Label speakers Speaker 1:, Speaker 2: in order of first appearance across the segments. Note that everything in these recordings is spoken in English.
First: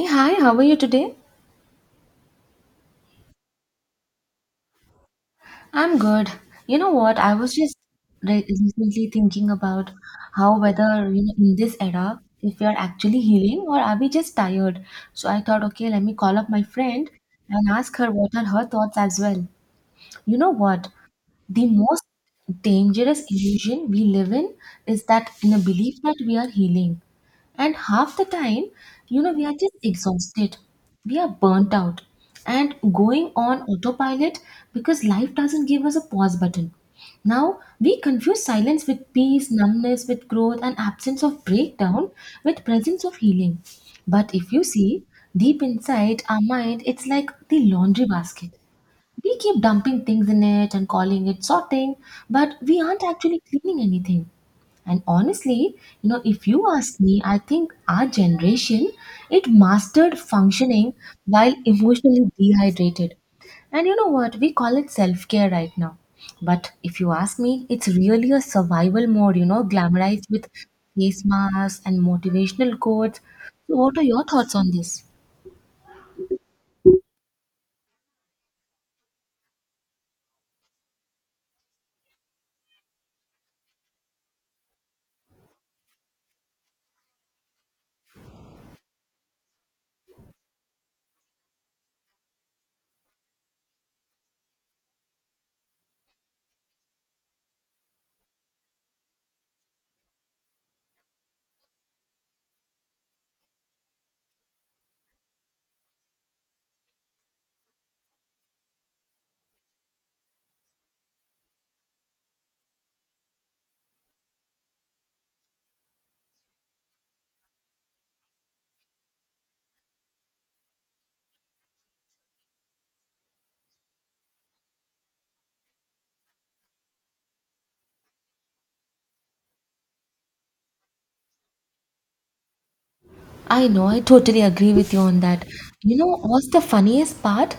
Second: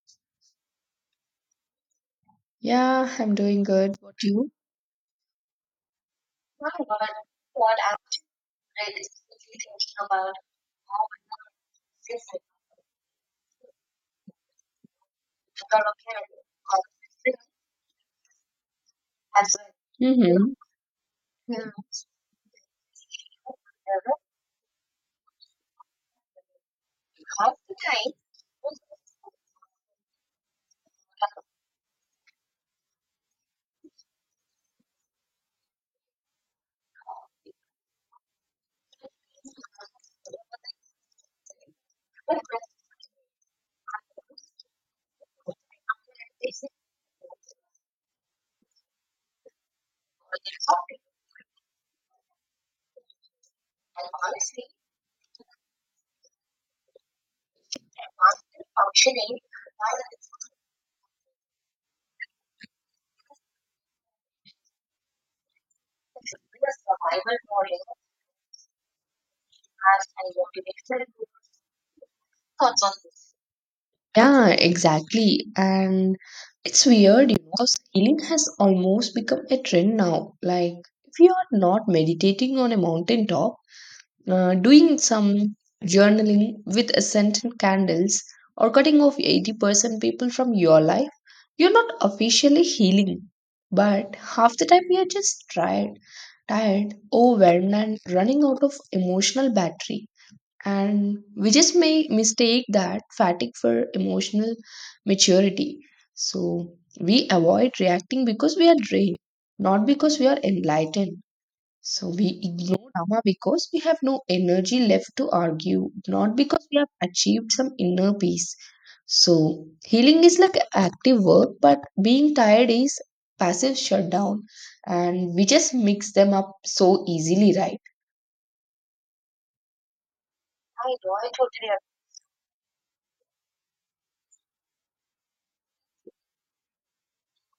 Speaker 1: Hey, hi, how are you today?
Speaker 2: Yeah, I'm doing good. What you?
Speaker 1: I'm good. You know what? I was just recently thinking about how whether in this era, if we are actually healing or are we just tired? So I thought, okay, let me call up my friend and ask her what are her thoughts as well. You know what? The most dangerous illusion we live in is that in a belief that we are healing. And half the time, we are just exhausted, we are burnt out, and going on autopilot because life doesn't give us a pause button. Now, we confuse silence with peace, numbness with growth, and absence of breakdown with presence of healing. But if you see deep inside our mind, it's like the laundry basket. We keep dumping things in it and calling it sorting, but we aren't actually cleaning anything. And honestly, if you ask me, I think our generation it mastered functioning while emotionally dehydrated. And you know what? We call it self-care right now. But if you ask me, it's really a survival mode, glamorized with face masks and motivational quotes. So what are your
Speaker 2: Yeah,
Speaker 1: thoughts on this?
Speaker 2: exactly. And it's weird, you know, because healing has almost become a trend now. Like, if you are not meditating on a mountaintop, doing some journaling with scented candles, or cutting off 80% people from your life, you're not officially healing. But half the time, you're just tired, overwhelmed, and running out of emotional battery. And we just may mistake that fatigue for emotional maturity. So we avoid reacting because we are drained, not because we are enlightened. So we ignore drama because we have no energy left to argue, not because we have achieved some inner peace. So healing is like active work, but being tired is passive shutdown, and we just mix them up so easily, right? I know, I totally
Speaker 1: I know, I totally agree with you on that. You know, what's the funniest part?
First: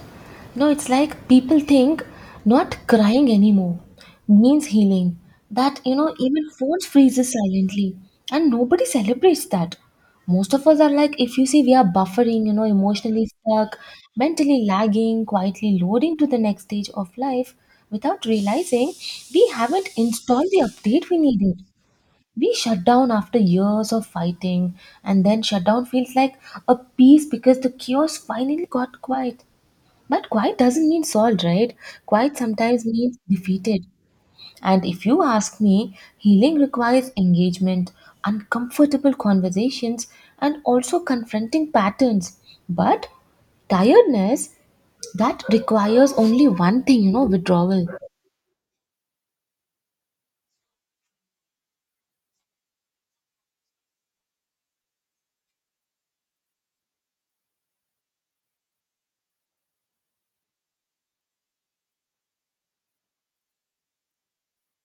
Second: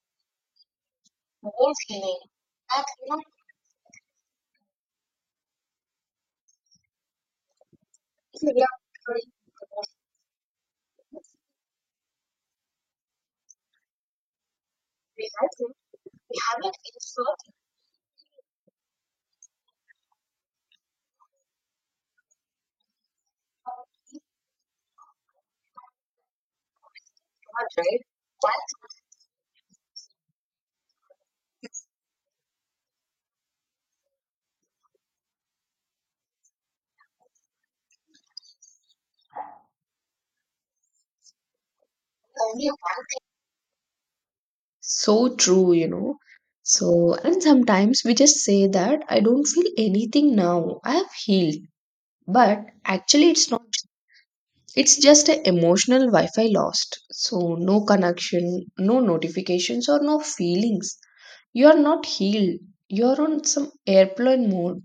Speaker 1: It's like people think not crying anymore means healing. That, even phones freezes silently and nobody celebrates that. Most of us are like, if you see, we are buffering, emotionally stuck, mentally lagging, quietly loading to the next stage of life without realizing we haven't installed the update we needed. We shut down after years of fighting, and then shutdown feels like a peace because the chaos finally got quiet. But quiet doesn't mean solved, right? Quiet sometimes means defeated. And if you ask me, healing requires engagement, uncomfortable conversations, and also confronting patterns. But tiredness,
Speaker 2: So
Speaker 1: that
Speaker 2: true, you
Speaker 1: requires
Speaker 2: know.
Speaker 1: only one thing,
Speaker 2: So, and
Speaker 1: withdrawal.
Speaker 2: sometimes we just say that I don't feel anything now. I have healed. But actually, it's not. It's just an emotional Wi Fi lost. So, no connection, no notifications, or no feelings. You are not healed. You are on some airplane mode.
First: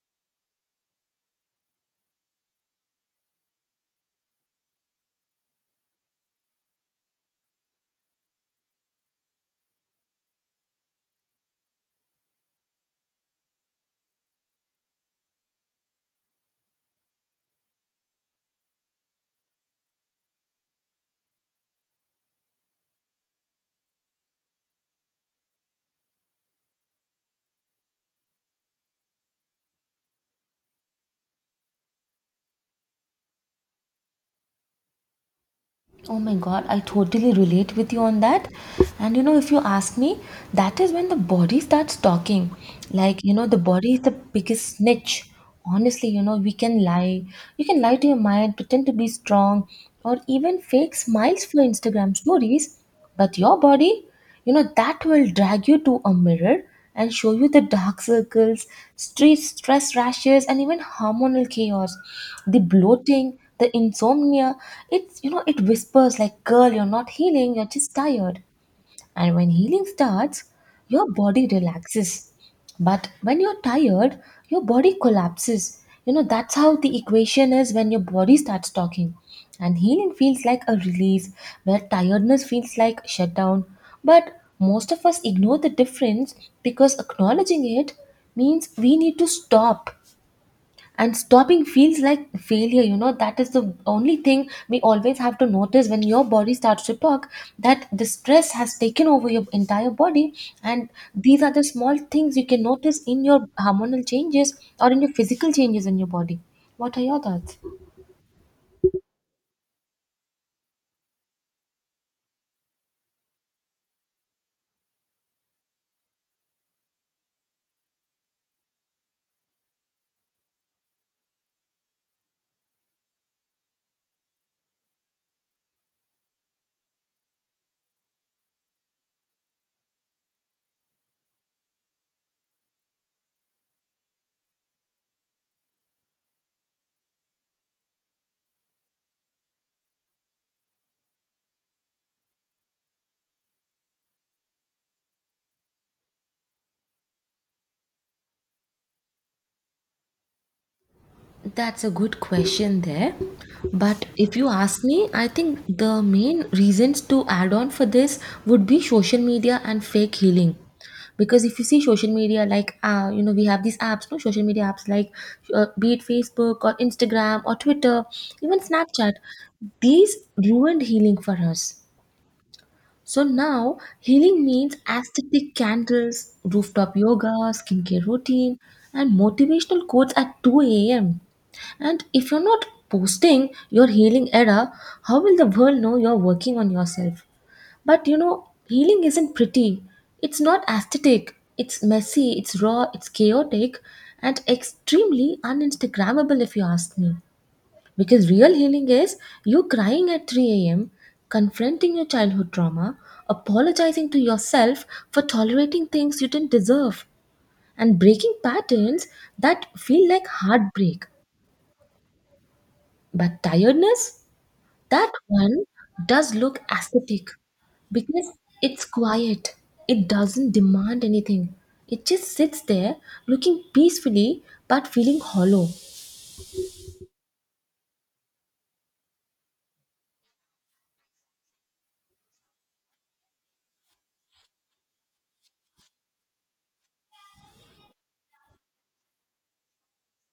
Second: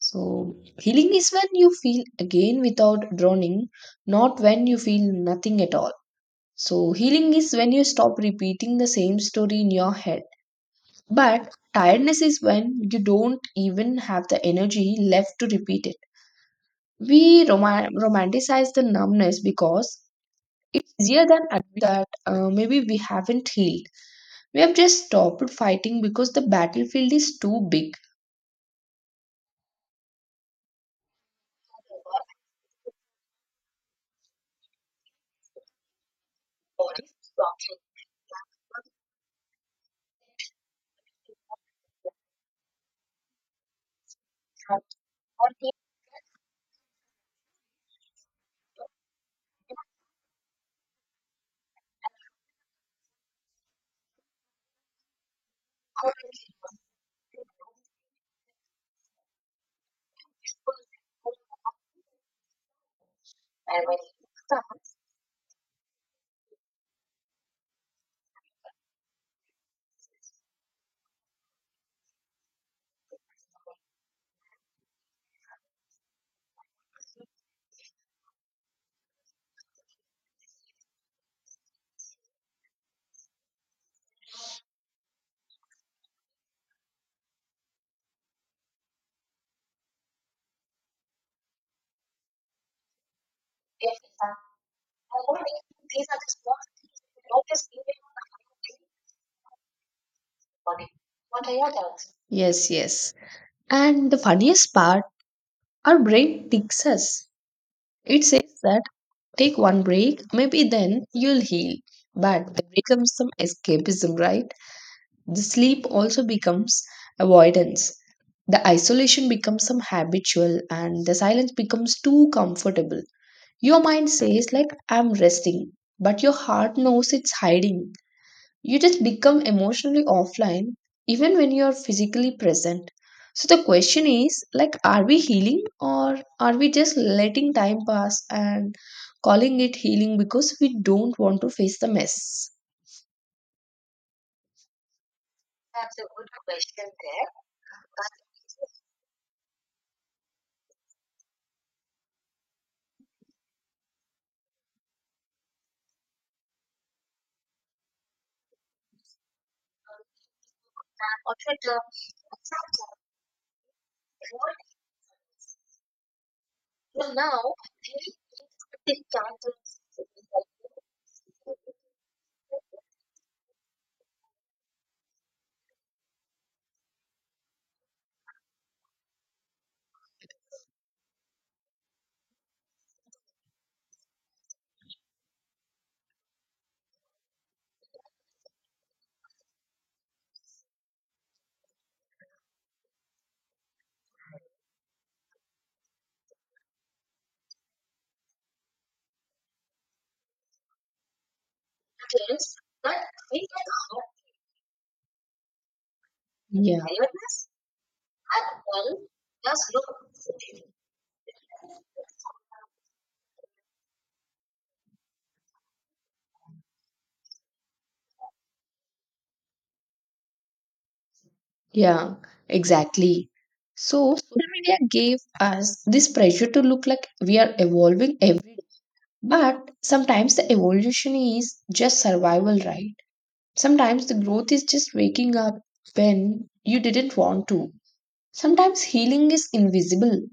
Speaker 2: So, healing is when you feel again without drowning, not when you feel nothing at all. So, healing is when you stop repeating the same story in your head. But tiredness is when you don't even have the energy left to repeat it. We romanticize the numbness because it's easier than admit that maybe we haven't healed. We have just stopped fighting because the battlefield is too big.
Speaker 1: Oh my god, I totally relate with you on that. And you know, if you ask me, that is when the body starts talking. Like, the body is the biggest snitch. Honestly, we can lie. You can lie to your mind, pretend to be strong, or even fake smiles for Instagram stories. But your body, that will drag you to a mirror and show you the dark circles, stress rashes, and even hormonal chaos, the bloating, the insomnia. It's, it whispers like, girl, you're not healing, you're just tired. And when healing starts, your body relaxes. But when you're tired, your body collapses. You know, that's how the equation is when your body starts talking. And healing feels like a release, where tiredness feels like shutdown. But most of us ignore the difference because acknowledging it means we need to stop, and stopping feels like failure. You know, that is the only thing we always have to notice when your body starts to talk, that the stress has taken over your entire body. And these are the small things you can
Speaker 2: Yes,
Speaker 1: notice
Speaker 2: yes.
Speaker 1: in your hormonal
Speaker 2: And the
Speaker 1: changes
Speaker 2: funniest
Speaker 1: or in
Speaker 2: part,
Speaker 1: your physical changes
Speaker 2: our
Speaker 1: in your body.
Speaker 2: brain ticks
Speaker 1: What are your
Speaker 2: us.
Speaker 1: thoughts?
Speaker 2: It says that take one break, maybe then you'll heal. But there becomes some escapism, right? The sleep also becomes avoidance. The isolation becomes some habitual and the silence becomes too comfortable. Your mind says like I'm resting, but your heart knows it's hiding. You just become emotionally offline even when you're physically present. So the question is, like, are we healing or are we just letting time pass and calling it healing because we don't want to face the mess?
Speaker 1: That's a good question there. But if you ask me, I think the main reasons to add on for this would be social media and fake healing. Because if you see social media, like, we have these apps, no social media apps like be it Facebook or Instagram or Twitter, even Snapchat, these ruined healing for us. So now healing means aesthetic candles, rooftop yoga, skincare routine, and motivational quotes at 2 a.m. And if you're not posting your healing era, how will the world know you're working on yourself? But you know, healing isn't pretty. It's not aesthetic. It's messy, it's raw, it's chaotic, and extremely uninstagrammable if you ask me. Because real healing is you crying at 3 a.m., confronting your childhood trauma, apologizing to yourself for tolerating things you didn't
Speaker 2: Yeah.
Speaker 1: deserve, and breaking patterns that feel like heartbreak. But tiredness, that one does look aesthetic because it's quiet. It doesn't demand anything. It
Speaker 2: Yeah,
Speaker 1: just sits there
Speaker 2: exactly.
Speaker 1: looking
Speaker 2: So,
Speaker 1: peacefully
Speaker 2: social media
Speaker 1: but
Speaker 2: gave
Speaker 1: feeling hollow.
Speaker 2: us this pressure to look like we are evolving every day. But sometimes the evolution is just survival, right? Sometimes the growth is just waking up when you didn't want to. Sometimes healing is invisible,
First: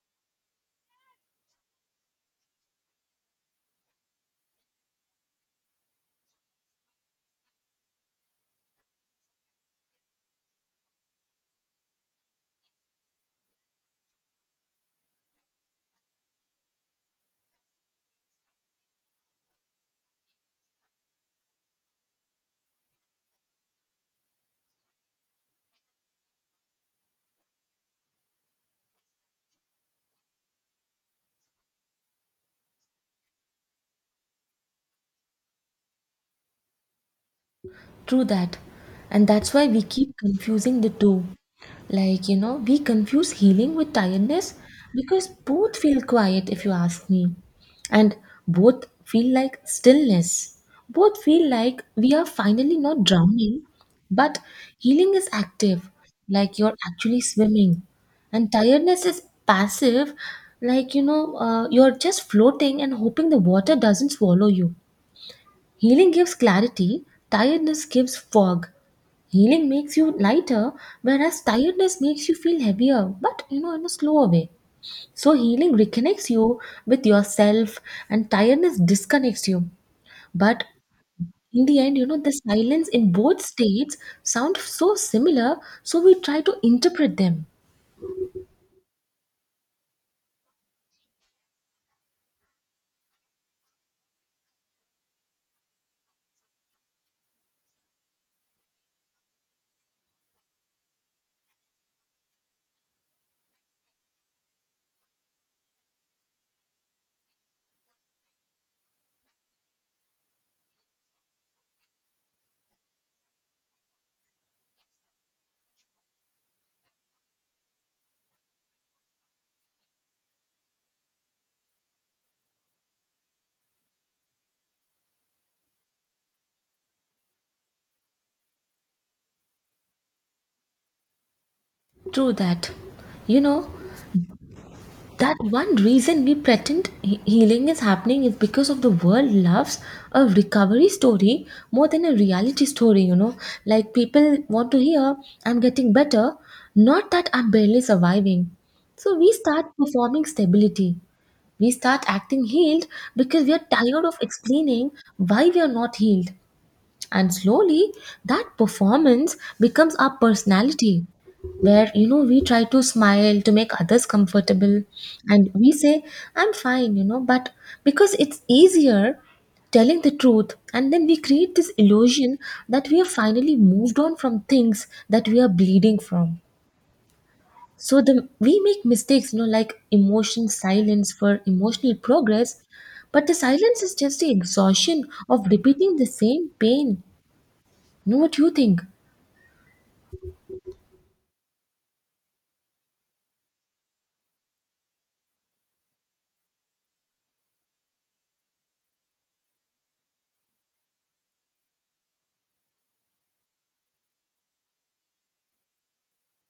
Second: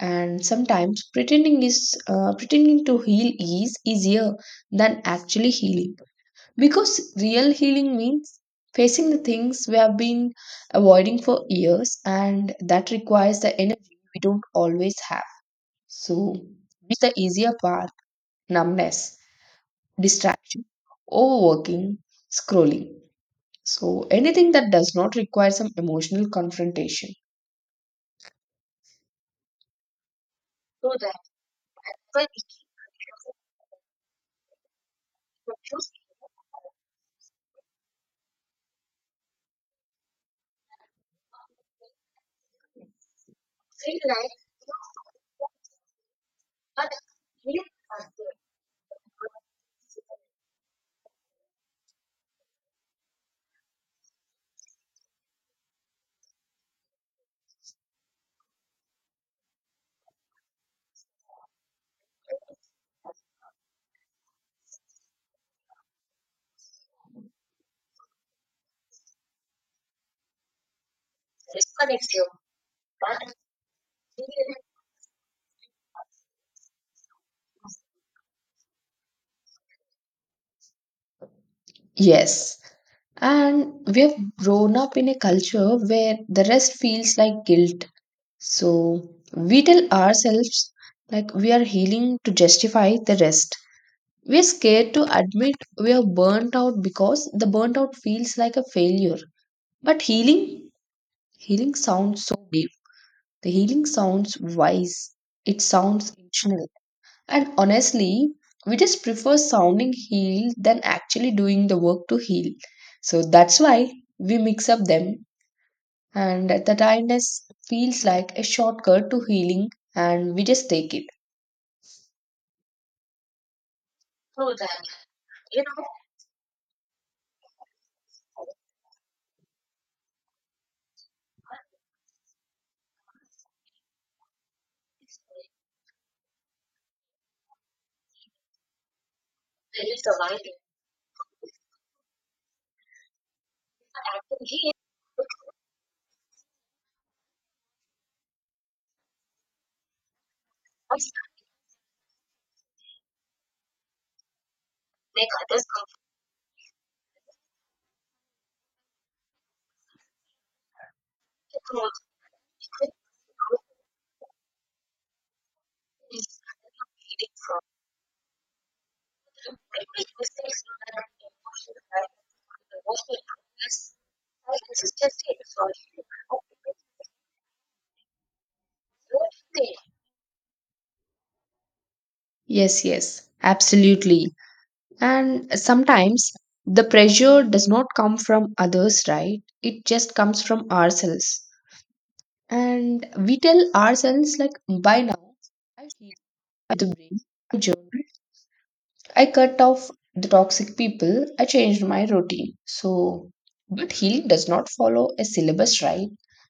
Speaker 2: and sometimes pretending is pretending to heal is easier than actually healing. Because real healing means facing the things we have been avoiding for years, and that requires the energy we don't always have. So, it's the easier path: numbness, distraction, overworking, scrolling. So, anything that does not require some emotional confrontation.
Speaker 1: True that. And that's why we keep confusing the two. Like, we confuse healing with tiredness because both feel quiet, if you ask me, and both feel like stillness. Both feel like we are finally not drowning, but healing is active, like you're actually swimming, and tiredness is passive, like, you're just floating and hoping the water doesn't swallow you. Healing gives clarity, tiredness gives fog. Healing makes you lighter, whereas tiredness makes you feel heavier, but in a slower way. So, healing reconnects you with yourself, and tiredness disconnects you. But in the end, the
Speaker 2: Yes.
Speaker 1: silence in both
Speaker 2: And
Speaker 1: states
Speaker 2: we have
Speaker 1: sound
Speaker 2: grown
Speaker 1: so
Speaker 2: up in a
Speaker 1: similar,
Speaker 2: culture
Speaker 1: so we
Speaker 2: where
Speaker 1: try
Speaker 2: the
Speaker 1: to
Speaker 2: rest
Speaker 1: interpret
Speaker 2: feels like
Speaker 1: them
Speaker 2: guilt. So we tell ourselves like we are healing to justify the rest. We're scared to admit we are burnt out because the burnt out feels like a failure. But healing sounds so deep. The healing sounds wise. It sounds intentional. And honestly, we just prefer sounding healed than actually doing the work to heal. So that's why we mix up them, and the tiredness feels like a shortcut to healing, and we just take it.
Speaker 1: through that. You know, that one reason we pretend healing is happening is because of the world loves a recovery story more than a reality story, like people want to hear I'm getting better, not that I'm barely surviving. So we start performing stability, we start acting healed because we are tired of explaining why we are not healed. And slowly, that performance becomes our personality where we try to smile to make others comfortable and we say I'm fine, but because it's easier telling the truth. And then we create this illusion that we have finally moved on from things that we are bleeding from. So the we make mistakes, like emotion silence for emotional progress.
Speaker 2: Yes,
Speaker 1: But
Speaker 2: yes,
Speaker 1: the silence is just the
Speaker 2: absolutely.
Speaker 1: exhaustion of
Speaker 2: And
Speaker 1: repeating the
Speaker 2: sometimes
Speaker 1: same
Speaker 2: the
Speaker 1: pain.
Speaker 2: pressure does not come
Speaker 1: Know what you
Speaker 2: from
Speaker 1: think?
Speaker 2: others, right? It just comes from ourselves. And we tell ourselves like by now I feel the brain. I cut off the toxic people. I changed my routine. So, but healing does not follow a syllabus, right?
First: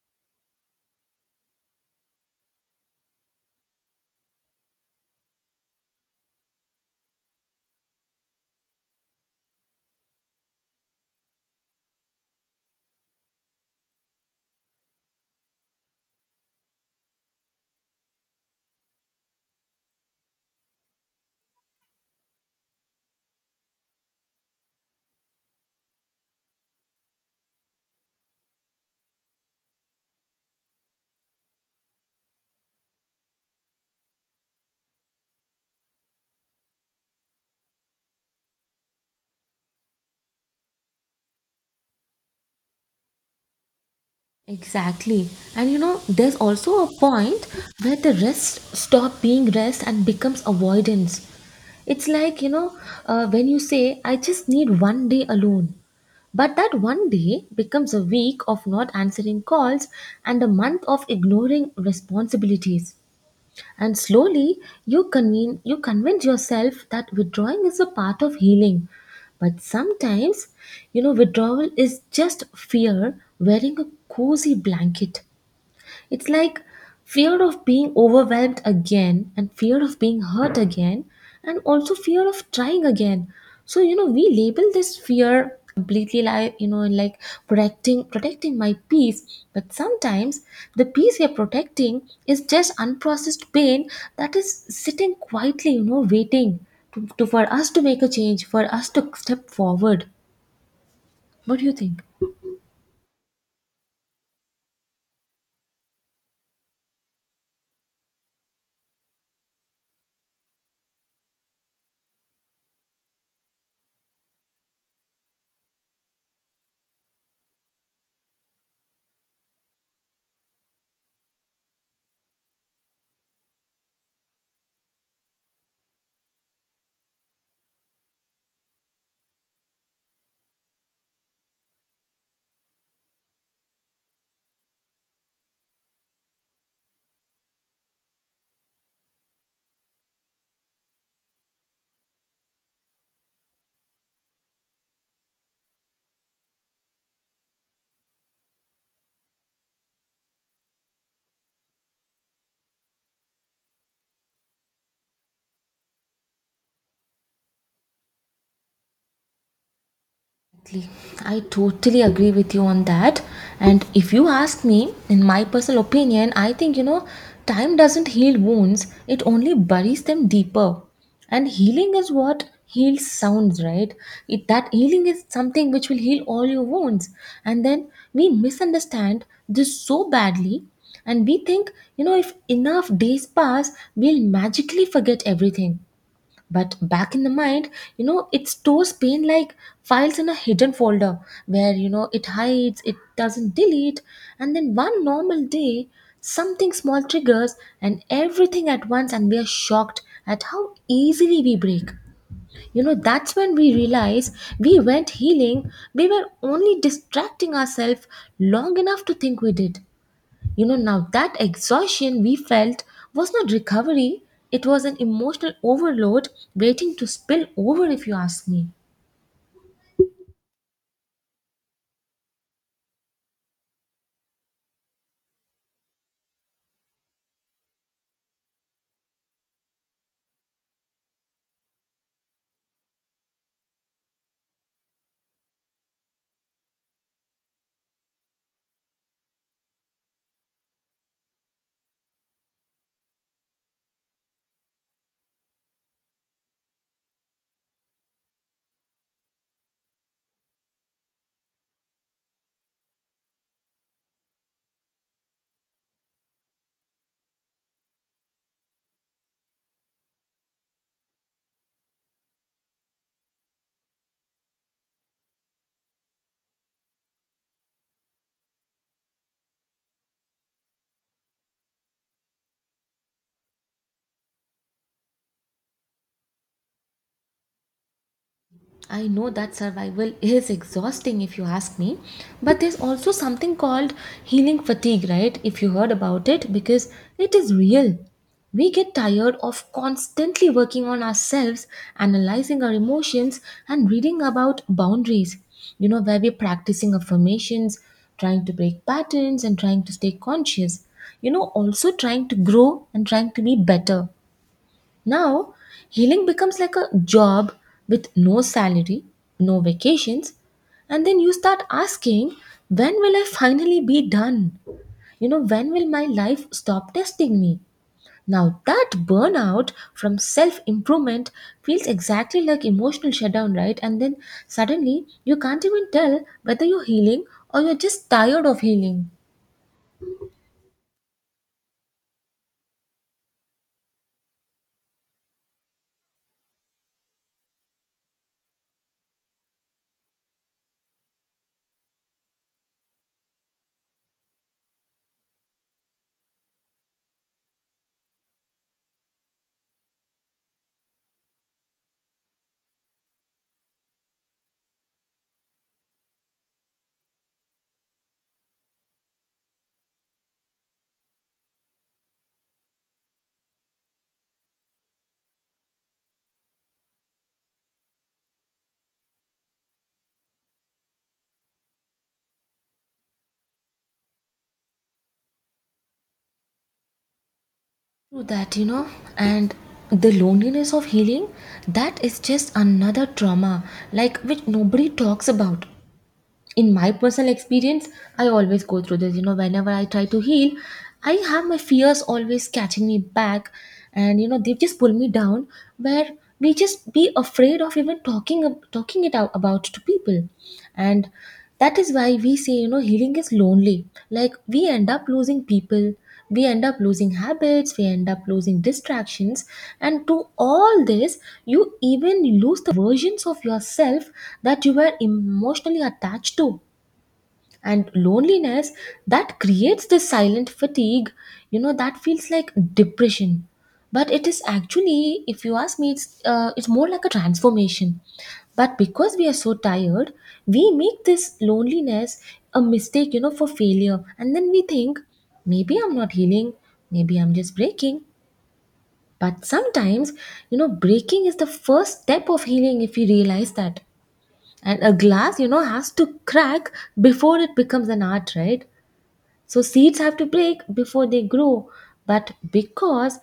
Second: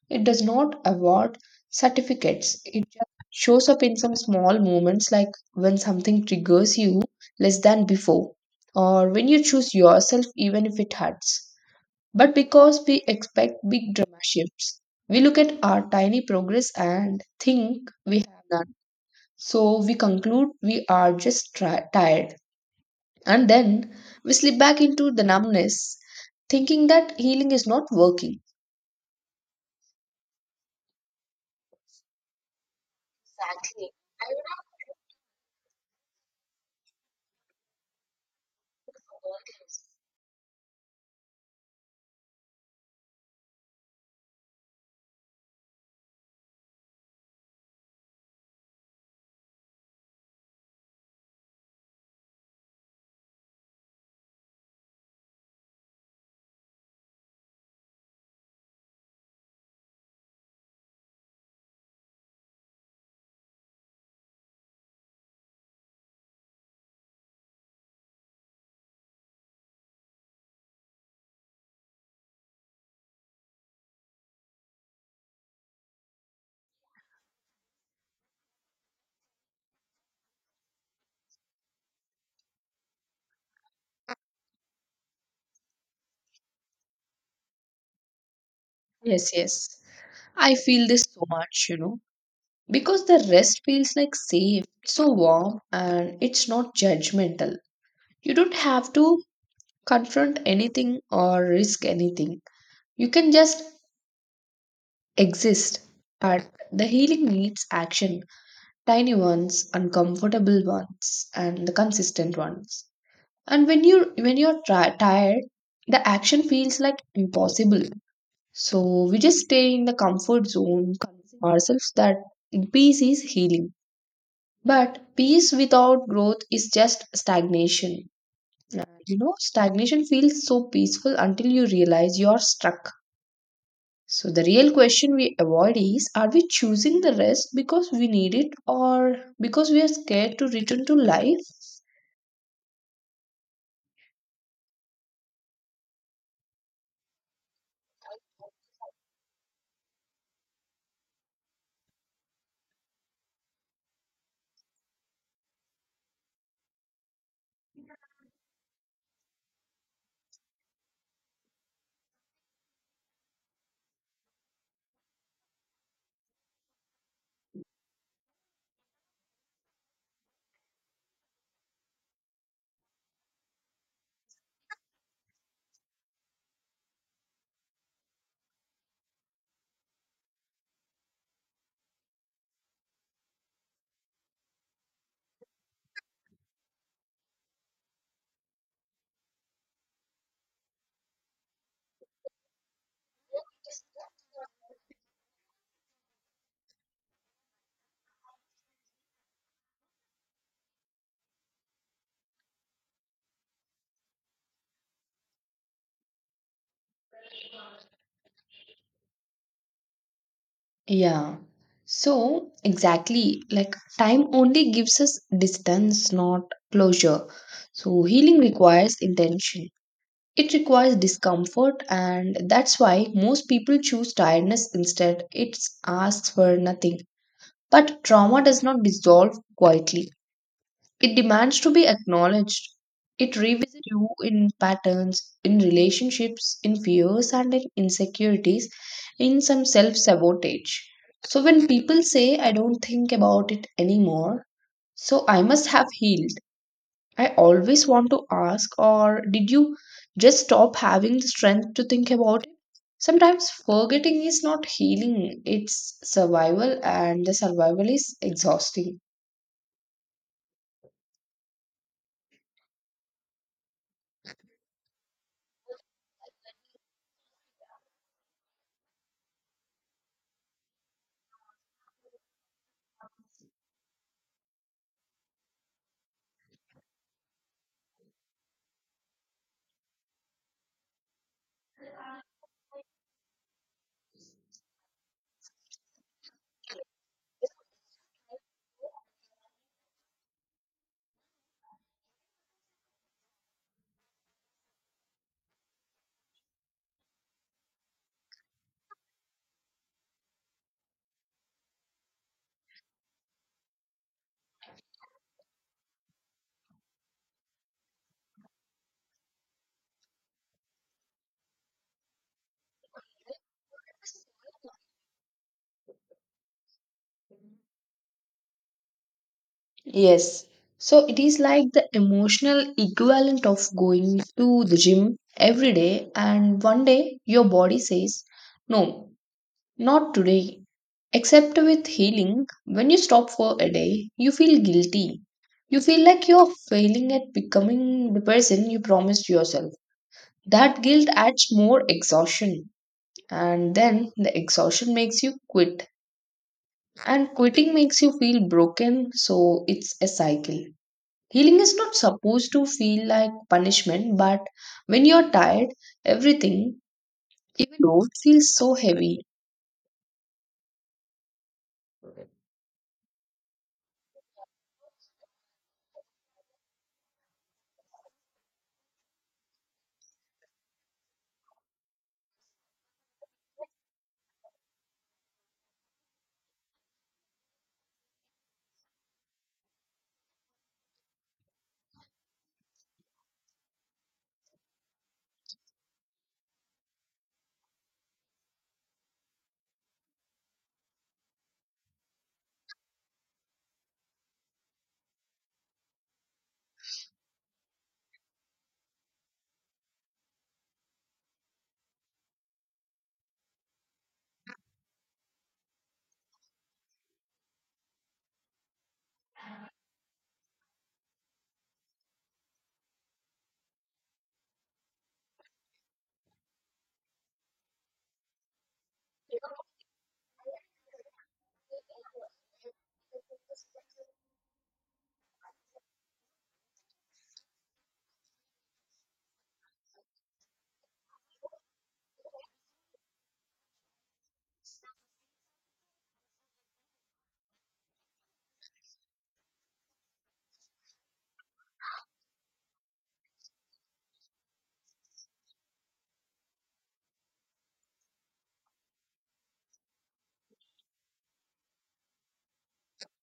Speaker 2: It does not award certificates. It just shows up in some small moments, like when something triggers you less than before, or when you choose yourself, even if it hurts. But because we expect big drama shifts, we look at our tiny progress and think we have none. So, we conclude we are just tired, and then we slip back into the numbness, thinking that healing is not working.
Speaker 1: Exactly. And you know, there's also a point where the rest stop being rest and becomes avoidance. It's like, when you say I just need one day alone, but that one day becomes a week of not answering calls and a month of ignoring responsibilities. And slowly, you convince yourself that withdrawing is a part of healing. But sometimes, you know, withdrawal is just fear wearing a cozy blanket. It's like fear of being overwhelmed again, and fear of being hurt again, and also fear of trying again. So you know, we label this fear completely, like protecting my
Speaker 2: Yes,
Speaker 1: peace. But
Speaker 2: yes.
Speaker 1: sometimes
Speaker 2: I
Speaker 1: the
Speaker 2: feel this
Speaker 1: peace
Speaker 2: so
Speaker 1: we are
Speaker 2: much, you know,
Speaker 1: protecting is just
Speaker 2: because the
Speaker 1: unprocessed
Speaker 2: rest
Speaker 1: pain
Speaker 2: feels like
Speaker 1: that
Speaker 2: safe,
Speaker 1: is
Speaker 2: so
Speaker 1: sitting
Speaker 2: warm,
Speaker 1: quietly,
Speaker 2: and it's
Speaker 1: waiting
Speaker 2: not
Speaker 1: to for
Speaker 2: judgmental.
Speaker 1: us to make a
Speaker 2: You
Speaker 1: change,
Speaker 2: don't
Speaker 1: for us
Speaker 2: have
Speaker 1: to
Speaker 2: to
Speaker 1: step forward.
Speaker 2: confront anything or
Speaker 1: What do you
Speaker 2: risk
Speaker 1: think?
Speaker 2: anything. You can just exist. But the healing needs action: tiny ones, uncomfortable ones, and the consistent ones. And when you're tired, the action feels like impossible. So we just stay in the comfort zone, convince ourselves that peace is healing, but peace without growth is just stagnation. And, you know, stagnation feels so peaceful until you realize you're stuck. So the real question we avoid is, are we choosing the rest because we need it or because we are scared to return to life?
Speaker 1: Exactly. I totally agree with you on that. And if you ask me, in my personal opinion, I think, time doesn't heal wounds, it only buries them deeper. And healing is what heals sounds, right? It, that healing is something which will heal all your wounds. And then we misunderstand this so badly. And we think, if enough days pass, we'll magically forget everything. But back in the mind, it stores pain like files in a hidden folder where, it hides, it doesn't delete. And then one normal day, something small triggers and everything at once, and we are shocked at how easily we break. You know, that's when we realize we weren't healing, we were only distracting ourselves long enough to think we did. You know, now that
Speaker 2: Yeah.
Speaker 1: exhaustion we
Speaker 2: So,
Speaker 1: felt was
Speaker 2: exactly,
Speaker 1: not
Speaker 2: like
Speaker 1: recovery,
Speaker 2: time
Speaker 1: it
Speaker 2: only
Speaker 1: was an
Speaker 2: gives us
Speaker 1: emotional
Speaker 2: distance,
Speaker 1: overload
Speaker 2: not
Speaker 1: waiting to
Speaker 2: closure.
Speaker 1: spill over,
Speaker 2: So,
Speaker 1: if you
Speaker 2: healing
Speaker 1: ask me.
Speaker 2: requires intention. It requires discomfort, and that's why most people choose tiredness instead. It asks for nothing. But trauma does not dissolve quietly. It demands to be acknowledged. It revisits you in patterns, in relationships, in fears, and in insecurities, in some self sabotage. So when people say, I don't think about it anymore, so I must have healed, I always want to ask, or did you just stop having the strength to think about it? Sometimes forgetting is not healing, it's survival, and the survival is exhausting.
Speaker 1: I know that survival is exhausting if you ask me, but there's also something called healing fatigue, right? If you heard about it, because it is real. We get tired of constantly working on ourselves, analyzing our emotions, and reading about boundaries, where we're practicing affirmations, trying to break patterns, and trying to stay conscious, also trying to grow and trying to be better. Now, healing becomes like a job with no salary, no vacations, and then you start asking, when will I finally be done? You know, when will my life stop testing me? Now, that burnout from
Speaker 2: Yes.
Speaker 1: self
Speaker 2: So it
Speaker 1: improvement
Speaker 2: is like
Speaker 1: feels
Speaker 2: the
Speaker 1: exactly
Speaker 2: emotional
Speaker 1: like emotional
Speaker 2: equivalent
Speaker 1: shutdown,
Speaker 2: of
Speaker 1: right? And then
Speaker 2: going to the
Speaker 1: suddenly
Speaker 2: gym
Speaker 1: you can't
Speaker 2: every
Speaker 1: even
Speaker 2: day,
Speaker 1: tell
Speaker 2: and
Speaker 1: whether you're
Speaker 2: one day
Speaker 1: healing
Speaker 2: your
Speaker 1: or you're
Speaker 2: body
Speaker 1: just
Speaker 2: says,
Speaker 1: tired of healing.
Speaker 2: No, not today. Except with healing, when you stop for a day, you feel guilty. You feel like you're failing at becoming the person you promised yourself. That guilt adds more exhaustion, and then the exhaustion makes you quit, and quitting makes you feel broken, so it's a cycle. Healing is not supposed to feel like punishment, but when you're tired, everything, even road, feels so heavy.
Speaker 1: True that, you know, and the loneliness of healing, that is just another trauma, like which nobody talks about. In my personal experience, I always go through this, whenever I try to heal, I have my fears always catching me back, and they just pull me down where we just be afraid of even talking talking it out about to people. And that is why we say, healing is lonely. Like we end up losing people, we end up losing habits, we end up losing distractions, and to all this you even lose the versions of yourself that you were emotionally attached to, and loneliness, that creates this silent fatigue, you know, that feels like depression, but it is actually, if you ask me, it's more like a transformation. But because we are so tired, we make this loneliness a mistake, you know, for failure, and then we think maybe I'm not healing, maybe I'm just breaking. But sometimes, you know, breaking is the first step of healing, if we realize that. And a glass, you know, has to crack before it becomes an art, right? So seeds have to break before they grow, but because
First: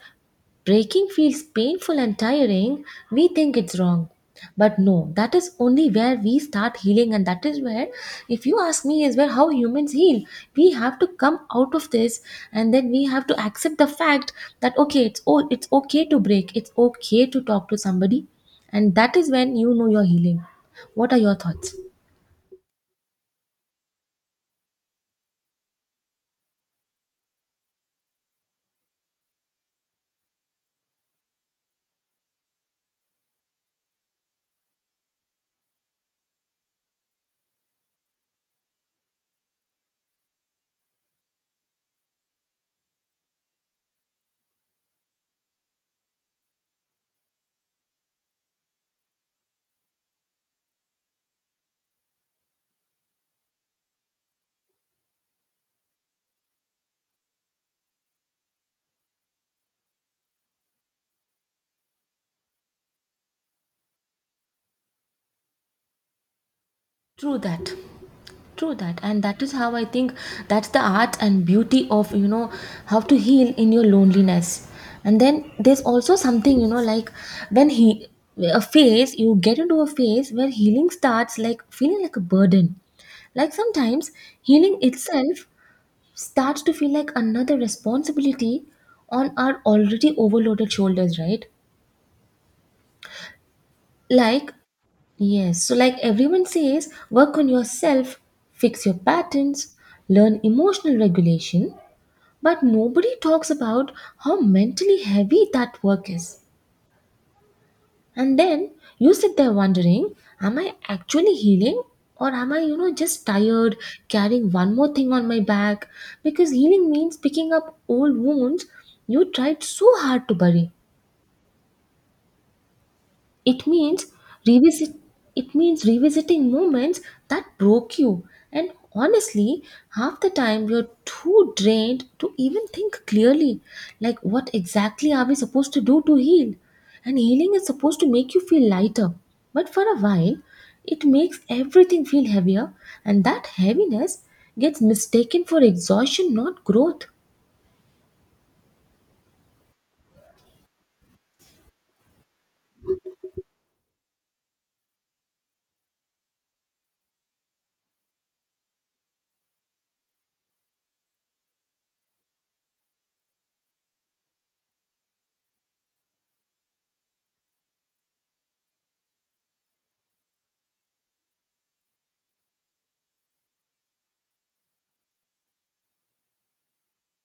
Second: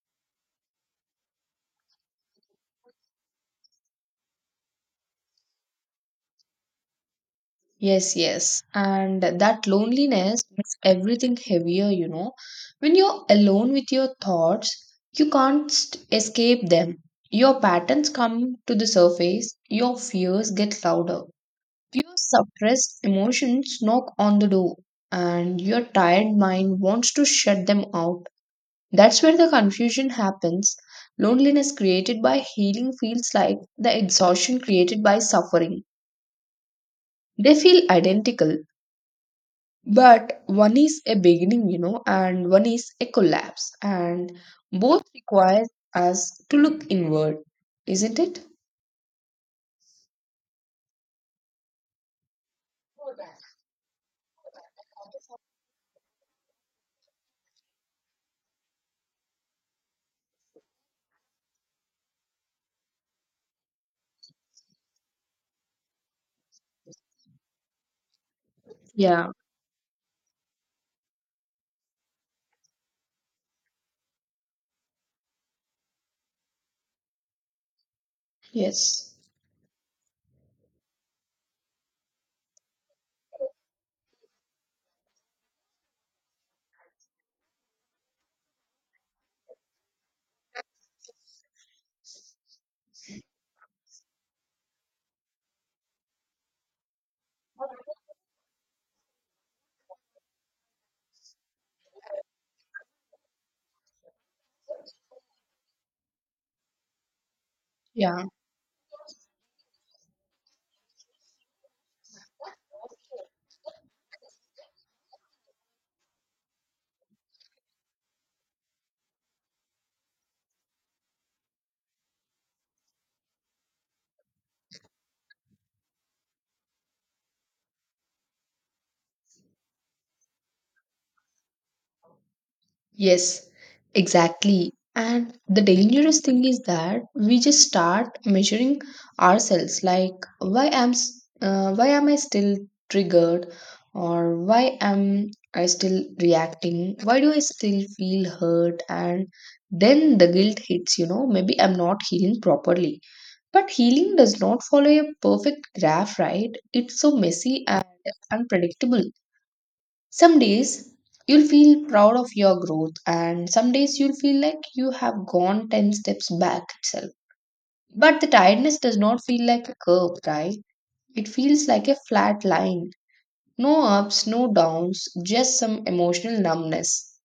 Speaker 1: breaking feels painful and tiring, we think it's wrong. But no, that is only where we start healing, and that is where,
Speaker 2: Yes,
Speaker 1: if you
Speaker 2: yes.
Speaker 1: ask me, is
Speaker 2: And
Speaker 1: where how
Speaker 2: that
Speaker 1: humans heal.
Speaker 2: loneliness
Speaker 1: We
Speaker 2: makes
Speaker 1: have to
Speaker 2: everything
Speaker 1: come out
Speaker 2: heavier,
Speaker 1: of
Speaker 2: you
Speaker 1: this,
Speaker 2: know.
Speaker 1: and then
Speaker 2: When
Speaker 1: we
Speaker 2: you're
Speaker 1: have to
Speaker 2: alone
Speaker 1: accept the
Speaker 2: with your
Speaker 1: fact that
Speaker 2: thoughts,
Speaker 1: okay, it's
Speaker 2: you
Speaker 1: oh, it's
Speaker 2: can't
Speaker 1: okay to break,
Speaker 2: escape
Speaker 1: it's
Speaker 2: them.
Speaker 1: okay to
Speaker 2: Your
Speaker 1: talk to
Speaker 2: patterns
Speaker 1: somebody,
Speaker 2: come to the
Speaker 1: and that is when
Speaker 2: surface,
Speaker 1: you know
Speaker 2: your
Speaker 1: you're healing.
Speaker 2: fears get
Speaker 1: What are
Speaker 2: louder.
Speaker 1: your thoughts?
Speaker 2: Your suppressed emotions knock on the door, and your tired mind wants to shut them out. That's where the confusion happens. Loneliness created by healing feels like the exhaustion created by suffering. They feel identical, but one is a beginning, you know, and one is a collapse, and both require us to look inward, isn't it?
Speaker 1: True that. True that, and
Speaker 2: Yeah,
Speaker 1: that is how I think that's the art and beauty of, you know, how to heal in your loneliness. And then there's also something, you know, like when he a
Speaker 2: yes,
Speaker 1: phase, you get into a phase where healing starts like feeling like a burden. Like sometimes healing itself starts to feel like another responsibility on our already overloaded shoulders, right? Like, yes, so like everyone says, work on yourself, fix your patterns, learn emotional regulation, but nobody talks about how mentally heavy that work is.
Speaker 2: yeah.
Speaker 1: And then you sit there wondering, am I actually healing, or am I, you know, just tired, carrying one more thing on my back? Because healing means picking up old wounds you tried so hard to bury. It means revisit it means revisiting moments that broke you. And honestly, half the time we're too drained to even think
Speaker 2: Yes,
Speaker 1: clearly. Like what
Speaker 2: exactly.
Speaker 1: exactly are we
Speaker 2: And the
Speaker 1: supposed to do to
Speaker 2: dangerous thing
Speaker 1: heal?
Speaker 2: is that
Speaker 1: And
Speaker 2: we
Speaker 1: healing
Speaker 2: just
Speaker 1: is supposed to
Speaker 2: start
Speaker 1: make you feel
Speaker 2: measuring
Speaker 1: lighter. But
Speaker 2: ourselves
Speaker 1: for a
Speaker 2: like
Speaker 1: while,
Speaker 2: why am
Speaker 1: it makes
Speaker 2: why
Speaker 1: everything
Speaker 2: am I
Speaker 1: feel
Speaker 2: still
Speaker 1: heavier, and that
Speaker 2: triggered
Speaker 1: heaviness
Speaker 2: or why
Speaker 1: gets
Speaker 2: am
Speaker 1: mistaken for
Speaker 2: I still
Speaker 1: exhaustion, not
Speaker 2: reacting?
Speaker 1: growth.
Speaker 2: Why do I still feel hurt? And then the guilt hits, you know, maybe I'm not healing properly. But healing does not follow a perfect graph, right? It's so messy and unpredictable. Some days you'll feel proud of your growth, and some days you'll feel like you have gone 10 steps back itself. But the tiredness does not feel like a curve, right? It feels like a flat line. No ups, no downs, just some emotional numbness.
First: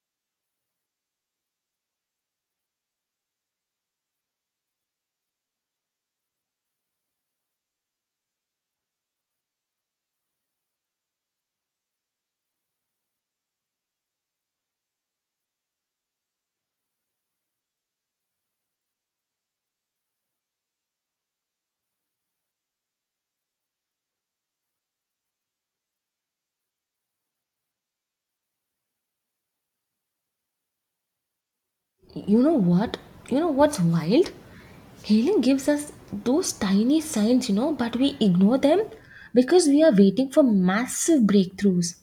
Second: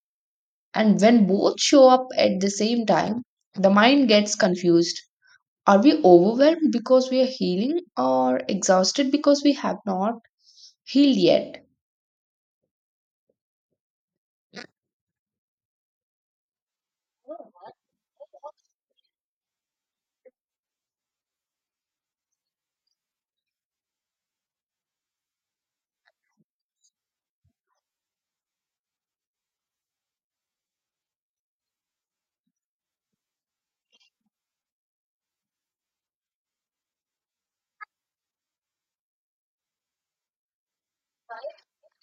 Speaker 2: And when both show up at the same time, the mind gets confused. Are we overwhelmed because we are healing or exhausted because we have not healed yet?
Speaker 1: You know what? You know what's wild? Healing gives us those tiny signs, you know, but we ignore them because we are waiting for massive breakthroughs.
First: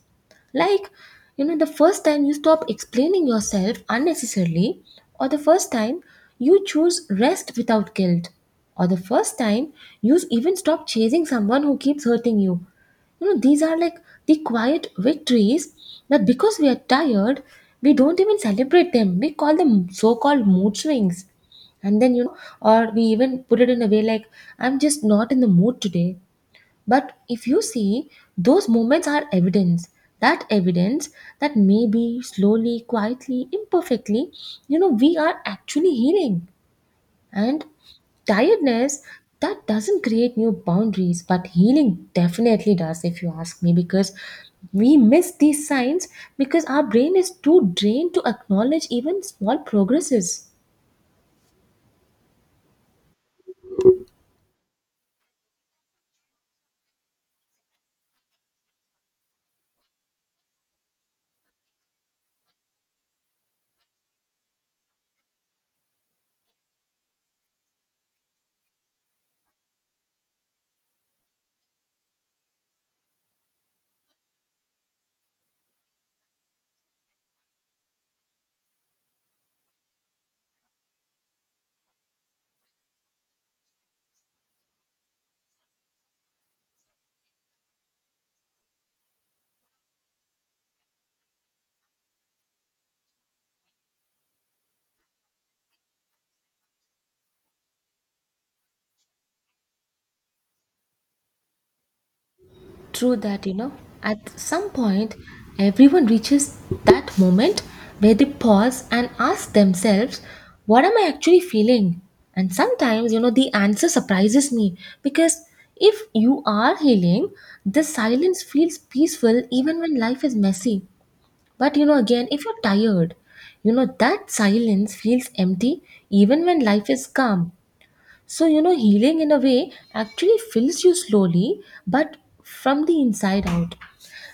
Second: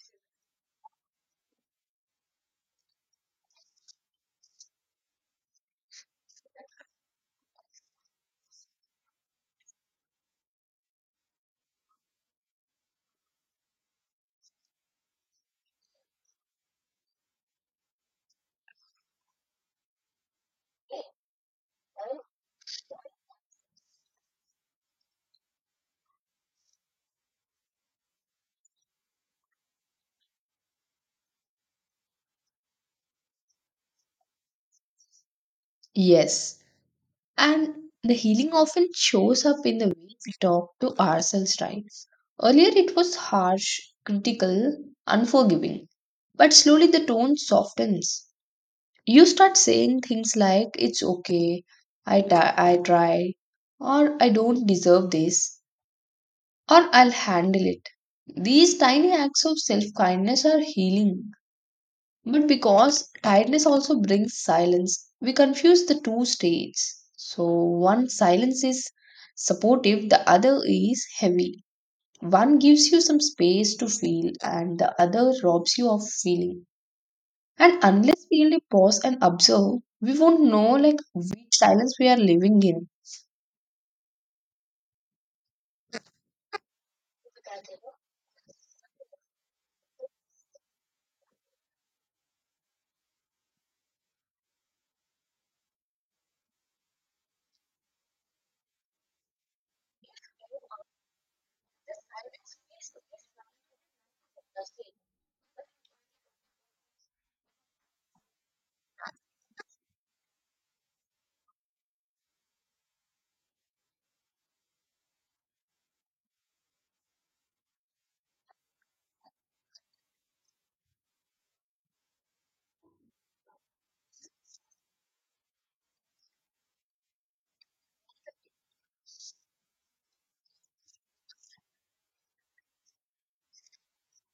Speaker 1: Like, you know, the first time you stop explaining yourself unnecessarily, or the first time you choose rest without guilt, or the first time you even stop chasing someone who keeps hurting you. You know, these are like the quiet victories that, because we are tired, we don't even celebrate them. We call them so called mood swings, and then, you know, or we even put it in a way like I'm just not in the mood today. But if you see, those moments are evidence that maybe slowly, quietly, imperfectly, you know, we are actually healing.
Speaker 2: Yes.
Speaker 1: And
Speaker 2: And the healing often
Speaker 1: tiredness,
Speaker 2: shows
Speaker 1: that
Speaker 2: up in the
Speaker 1: doesn't
Speaker 2: way we
Speaker 1: create new
Speaker 2: talk to
Speaker 1: boundaries, but
Speaker 2: ourselves, right?
Speaker 1: healing
Speaker 2: Earlier,
Speaker 1: definitely
Speaker 2: it
Speaker 1: does,
Speaker 2: was
Speaker 1: if you ask me,
Speaker 2: harsh,
Speaker 1: because
Speaker 2: critical,
Speaker 1: we miss these
Speaker 2: unforgiving.
Speaker 1: signs
Speaker 2: But
Speaker 1: because our
Speaker 2: slowly, the
Speaker 1: brain is
Speaker 2: tone
Speaker 1: too drained to
Speaker 2: softens.
Speaker 1: acknowledge even
Speaker 2: You start
Speaker 1: small
Speaker 2: saying things
Speaker 1: progresses.
Speaker 2: like, It's okay, I try, or I don't deserve this, or I'll handle it. These tiny acts of self kindness are healing, but because tiredness also brings silence, we confuse the two states. So, one silence is supportive, the other is heavy. One gives you some space to feel, and the other robs you of feeling. And unless we really pause and observe, we won't know like which silence we are living in.
Speaker 1: True that, you know, at some point, everyone reaches that moment where they pause and ask themselves, what am I actually feeling? And sometimes, you know, the answer surprises me, because if you are healing, the silence feels peaceful even when life is messy. But, you know, again, if you're tired, you know, that silence feels empty even when life is calm. So, you know, healing, in a way, actually fills you slowly, but from the inside out.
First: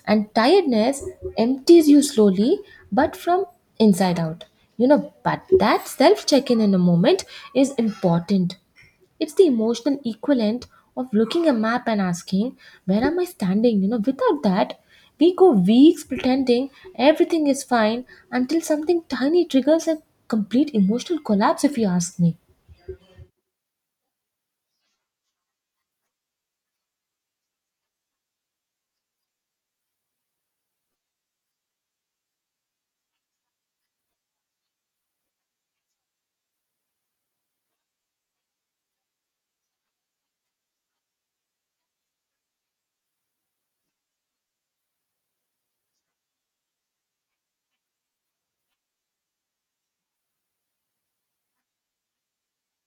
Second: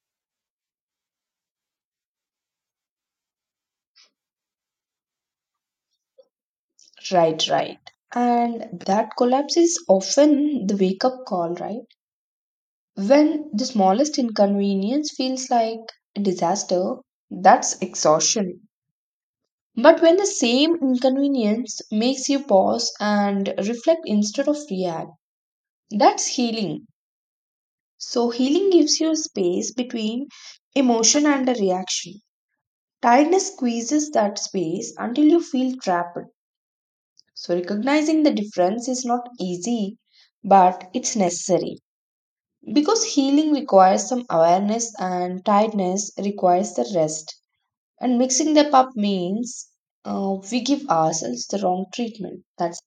Speaker 1: And tiredness empties you slowly, but from inside out. You know, but that self check in a moment
Speaker 2: Right,
Speaker 1: is
Speaker 2: right.
Speaker 1: important.
Speaker 2: And that
Speaker 1: It's the
Speaker 2: collapse is
Speaker 1: emotional
Speaker 2: often
Speaker 1: equivalent
Speaker 2: the wake
Speaker 1: of
Speaker 2: up
Speaker 1: looking a
Speaker 2: call, right?
Speaker 1: map and asking, where am I
Speaker 2: When the
Speaker 1: standing? You know,
Speaker 2: smallest
Speaker 1: without that,
Speaker 2: inconvenience
Speaker 1: we go
Speaker 2: feels like
Speaker 1: weeks
Speaker 2: a
Speaker 1: pretending
Speaker 2: disaster,
Speaker 1: everything is
Speaker 2: that's
Speaker 1: fine until
Speaker 2: exhaustion.
Speaker 1: something tiny triggers a
Speaker 2: But when the
Speaker 1: complete
Speaker 2: same
Speaker 1: emotional collapse, if
Speaker 2: inconvenience
Speaker 1: you ask
Speaker 2: makes
Speaker 1: me.
Speaker 2: you pause and reflect instead of react, that's healing. So, healing gives you space between emotion and a reaction. Tiredness squeezes that space until you feel trapped. So, recognizing the difference is not easy, but it's necessary. Because healing requires some awareness and tiredness requires the rest. And mixing them up means we give ourselves the wrong treatment. That's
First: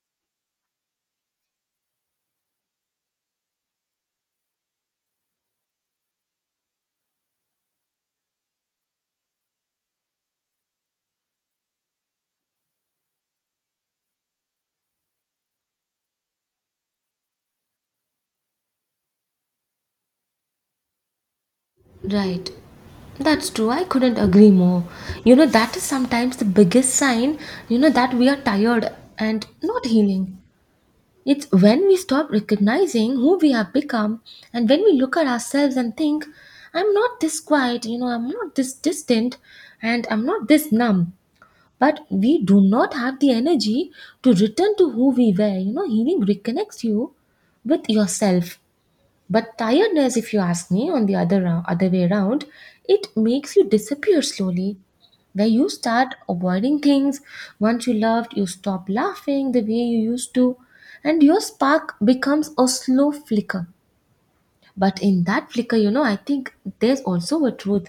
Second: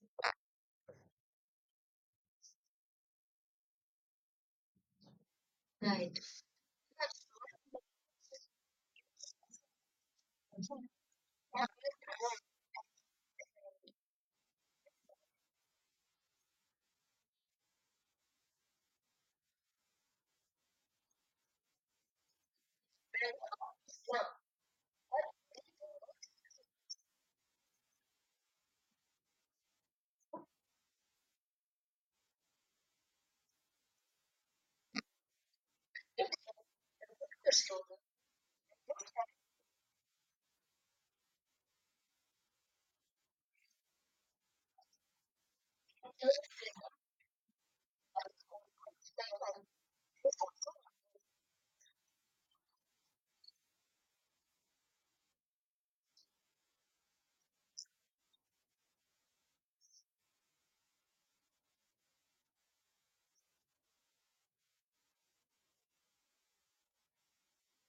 Speaker 1: Right. That's true. I couldn't agree more. You know, that is sometimes the biggest sign, you know, that we are tired and not healing. It's when we stop recognizing who we have become and when we look at ourselves and think, I'm not this quiet, you know, I'm not this distant, and I'm not this numb. But we do not have the energy to return to who we were. You know, healing reconnects you with yourself, but tiredness, if you ask me, on the other way around, it makes you disappear slowly. Where you start avoiding things once you loved, you stop laughing the way you used to, and your spark becomes a slow flicker. But in that flicker, you know, I think there's also a truth.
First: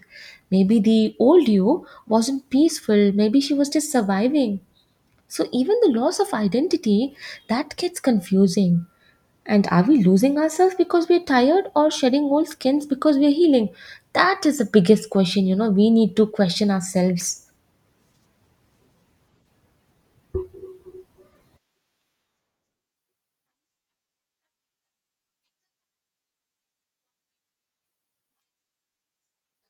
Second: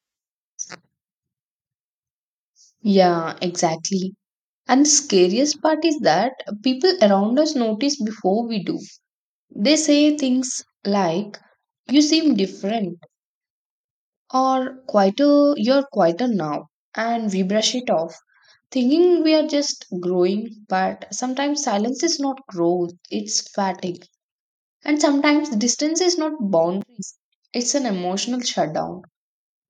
Speaker 1: Maybe the old you wasn't peaceful,
Speaker 2: yeah,
Speaker 1: maybe she was just
Speaker 2: exactly.
Speaker 1: surviving.
Speaker 2: And the
Speaker 1: So
Speaker 2: scariest
Speaker 1: even
Speaker 2: part
Speaker 1: the
Speaker 2: is
Speaker 1: loss of
Speaker 2: that people
Speaker 1: identity,
Speaker 2: around us
Speaker 1: that gets
Speaker 2: notice before we do.
Speaker 1: confusing, and
Speaker 2: They
Speaker 1: are we
Speaker 2: say
Speaker 1: losing
Speaker 2: things
Speaker 1: ourselves because we're
Speaker 2: like,
Speaker 1: tired, or
Speaker 2: You
Speaker 1: shedding
Speaker 2: seem
Speaker 1: old skins
Speaker 2: different,
Speaker 1: because we're healing? That is the
Speaker 2: or
Speaker 1: biggest question,
Speaker 2: quieter,
Speaker 1: you know.
Speaker 2: you're
Speaker 1: We need to
Speaker 2: quieter now.
Speaker 1: question
Speaker 2: And we
Speaker 1: ourselves.
Speaker 2: brush it off, thinking we are just growing, but sometimes silence is not growth, it's fatigue. And sometimes distance is not boundaries, it's an emotional shutdown.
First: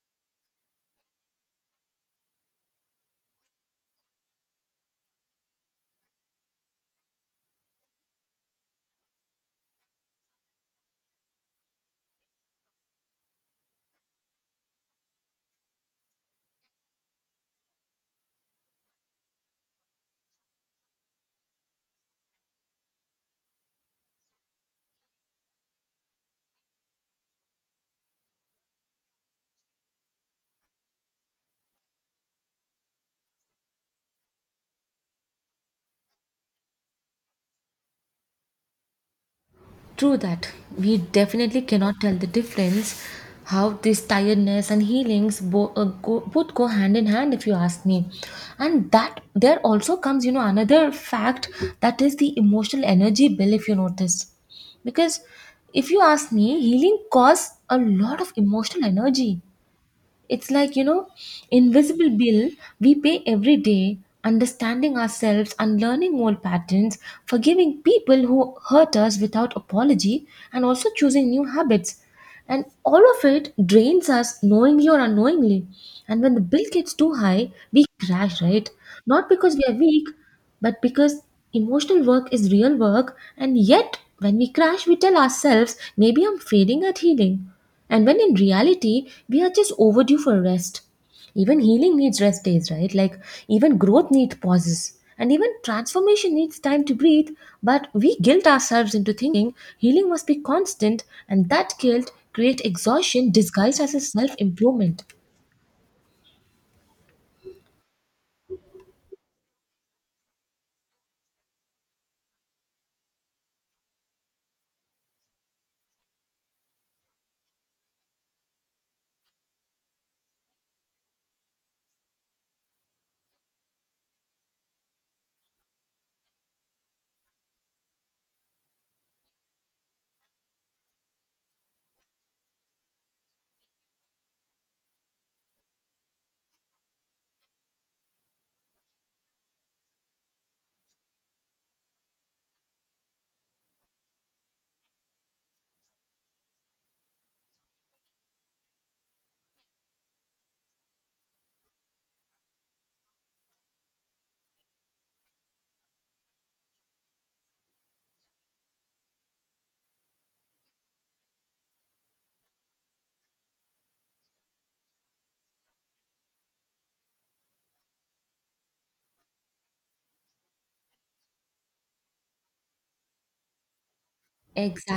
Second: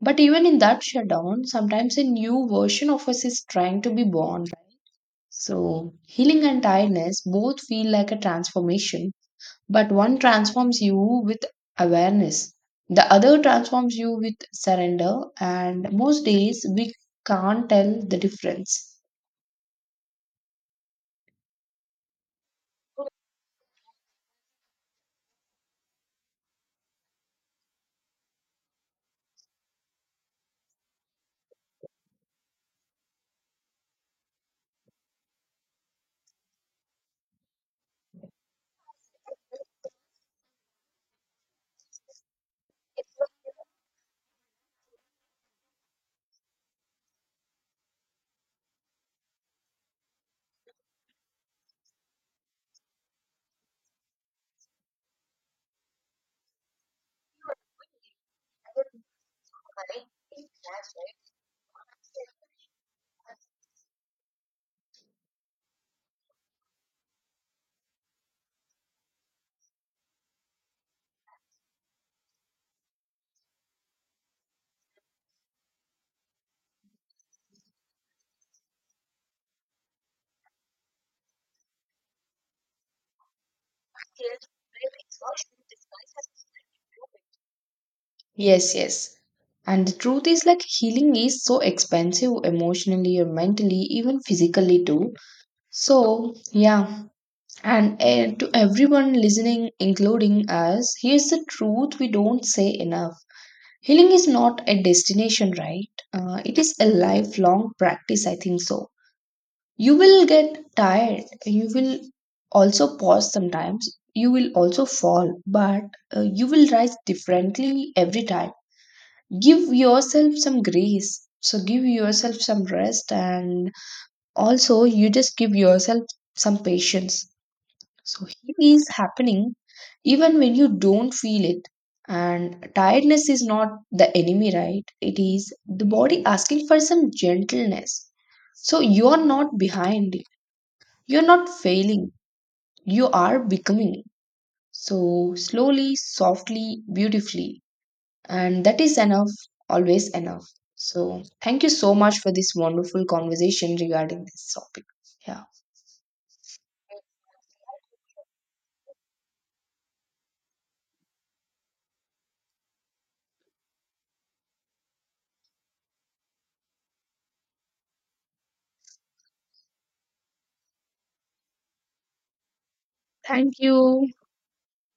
Speaker 2: But even in that shutdown, sometimes a new version of us is trying to be born. So, healing and tiredness both feel like a transformation, but one transforms you with awareness, the other transforms you with surrender, and most days we can't tell the difference.
Speaker 1: True that. We definitely cannot tell the difference how this tiredness and healings both go hand in hand, if you ask me, and that there also comes, you know, another fact, that is the emotional energy bill, if you notice. Because, if you ask me, healing costs a lot of emotional energy. It's like, you know, invisible bill we pay every day, understanding ourselves, unlearning old patterns, forgiving people who hurt us without apology, and also choosing new habits. And all of it drains us knowingly or unknowingly. And when the bill gets too high, we crash, right? Not because we are weak, but because emotional work is real work. And yet, when we crash, we tell ourselves, maybe I'm failing at healing. And when in
Speaker 2: Yes,
Speaker 1: reality,
Speaker 2: yes.
Speaker 1: we are just
Speaker 2: And the
Speaker 1: overdue
Speaker 2: truth
Speaker 1: for
Speaker 2: is, like,
Speaker 1: rest.
Speaker 2: healing is
Speaker 1: Even
Speaker 2: so
Speaker 1: healing needs
Speaker 2: expensive
Speaker 1: rest days, right? Like,
Speaker 2: emotionally or
Speaker 1: even
Speaker 2: mentally,
Speaker 1: growth
Speaker 2: even
Speaker 1: needs
Speaker 2: physically
Speaker 1: pauses.
Speaker 2: too.
Speaker 1: And even
Speaker 2: So,
Speaker 1: transformation needs time to
Speaker 2: yeah,
Speaker 1: breathe. But
Speaker 2: and
Speaker 1: we guilt
Speaker 2: to
Speaker 1: ourselves into
Speaker 2: everyone
Speaker 1: thinking
Speaker 2: listening,
Speaker 1: healing must be
Speaker 2: including us,
Speaker 1: constant,
Speaker 2: here's the
Speaker 1: and that
Speaker 2: truth we
Speaker 1: guilt
Speaker 2: don't
Speaker 1: creates
Speaker 2: say enough.
Speaker 1: exhaustion disguised as a
Speaker 2: Healing is
Speaker 1: self
Speaker 2: not a
Speaker 1: improvement.
Speaker 2: destination, right? It is a lifelong practice, I think so. You will get tired, you will also pause sometimes, you will also fall, but you will rise differently every time. Give yourself some grace. So, give yourself some rest, and also you just give yourself some patience. So heat is happening even when you don't feel it. And tiredness is not the enemy, right? It is the body asking for some gentleness. So you are not behind it. You're not failing. You are becoming. So slowly, softly, beautifully. And that is enough, always enough. So thank you so much for this wonderful conversation regarding this topic. Yeah. Thank you.
Speaker 1: Exactly.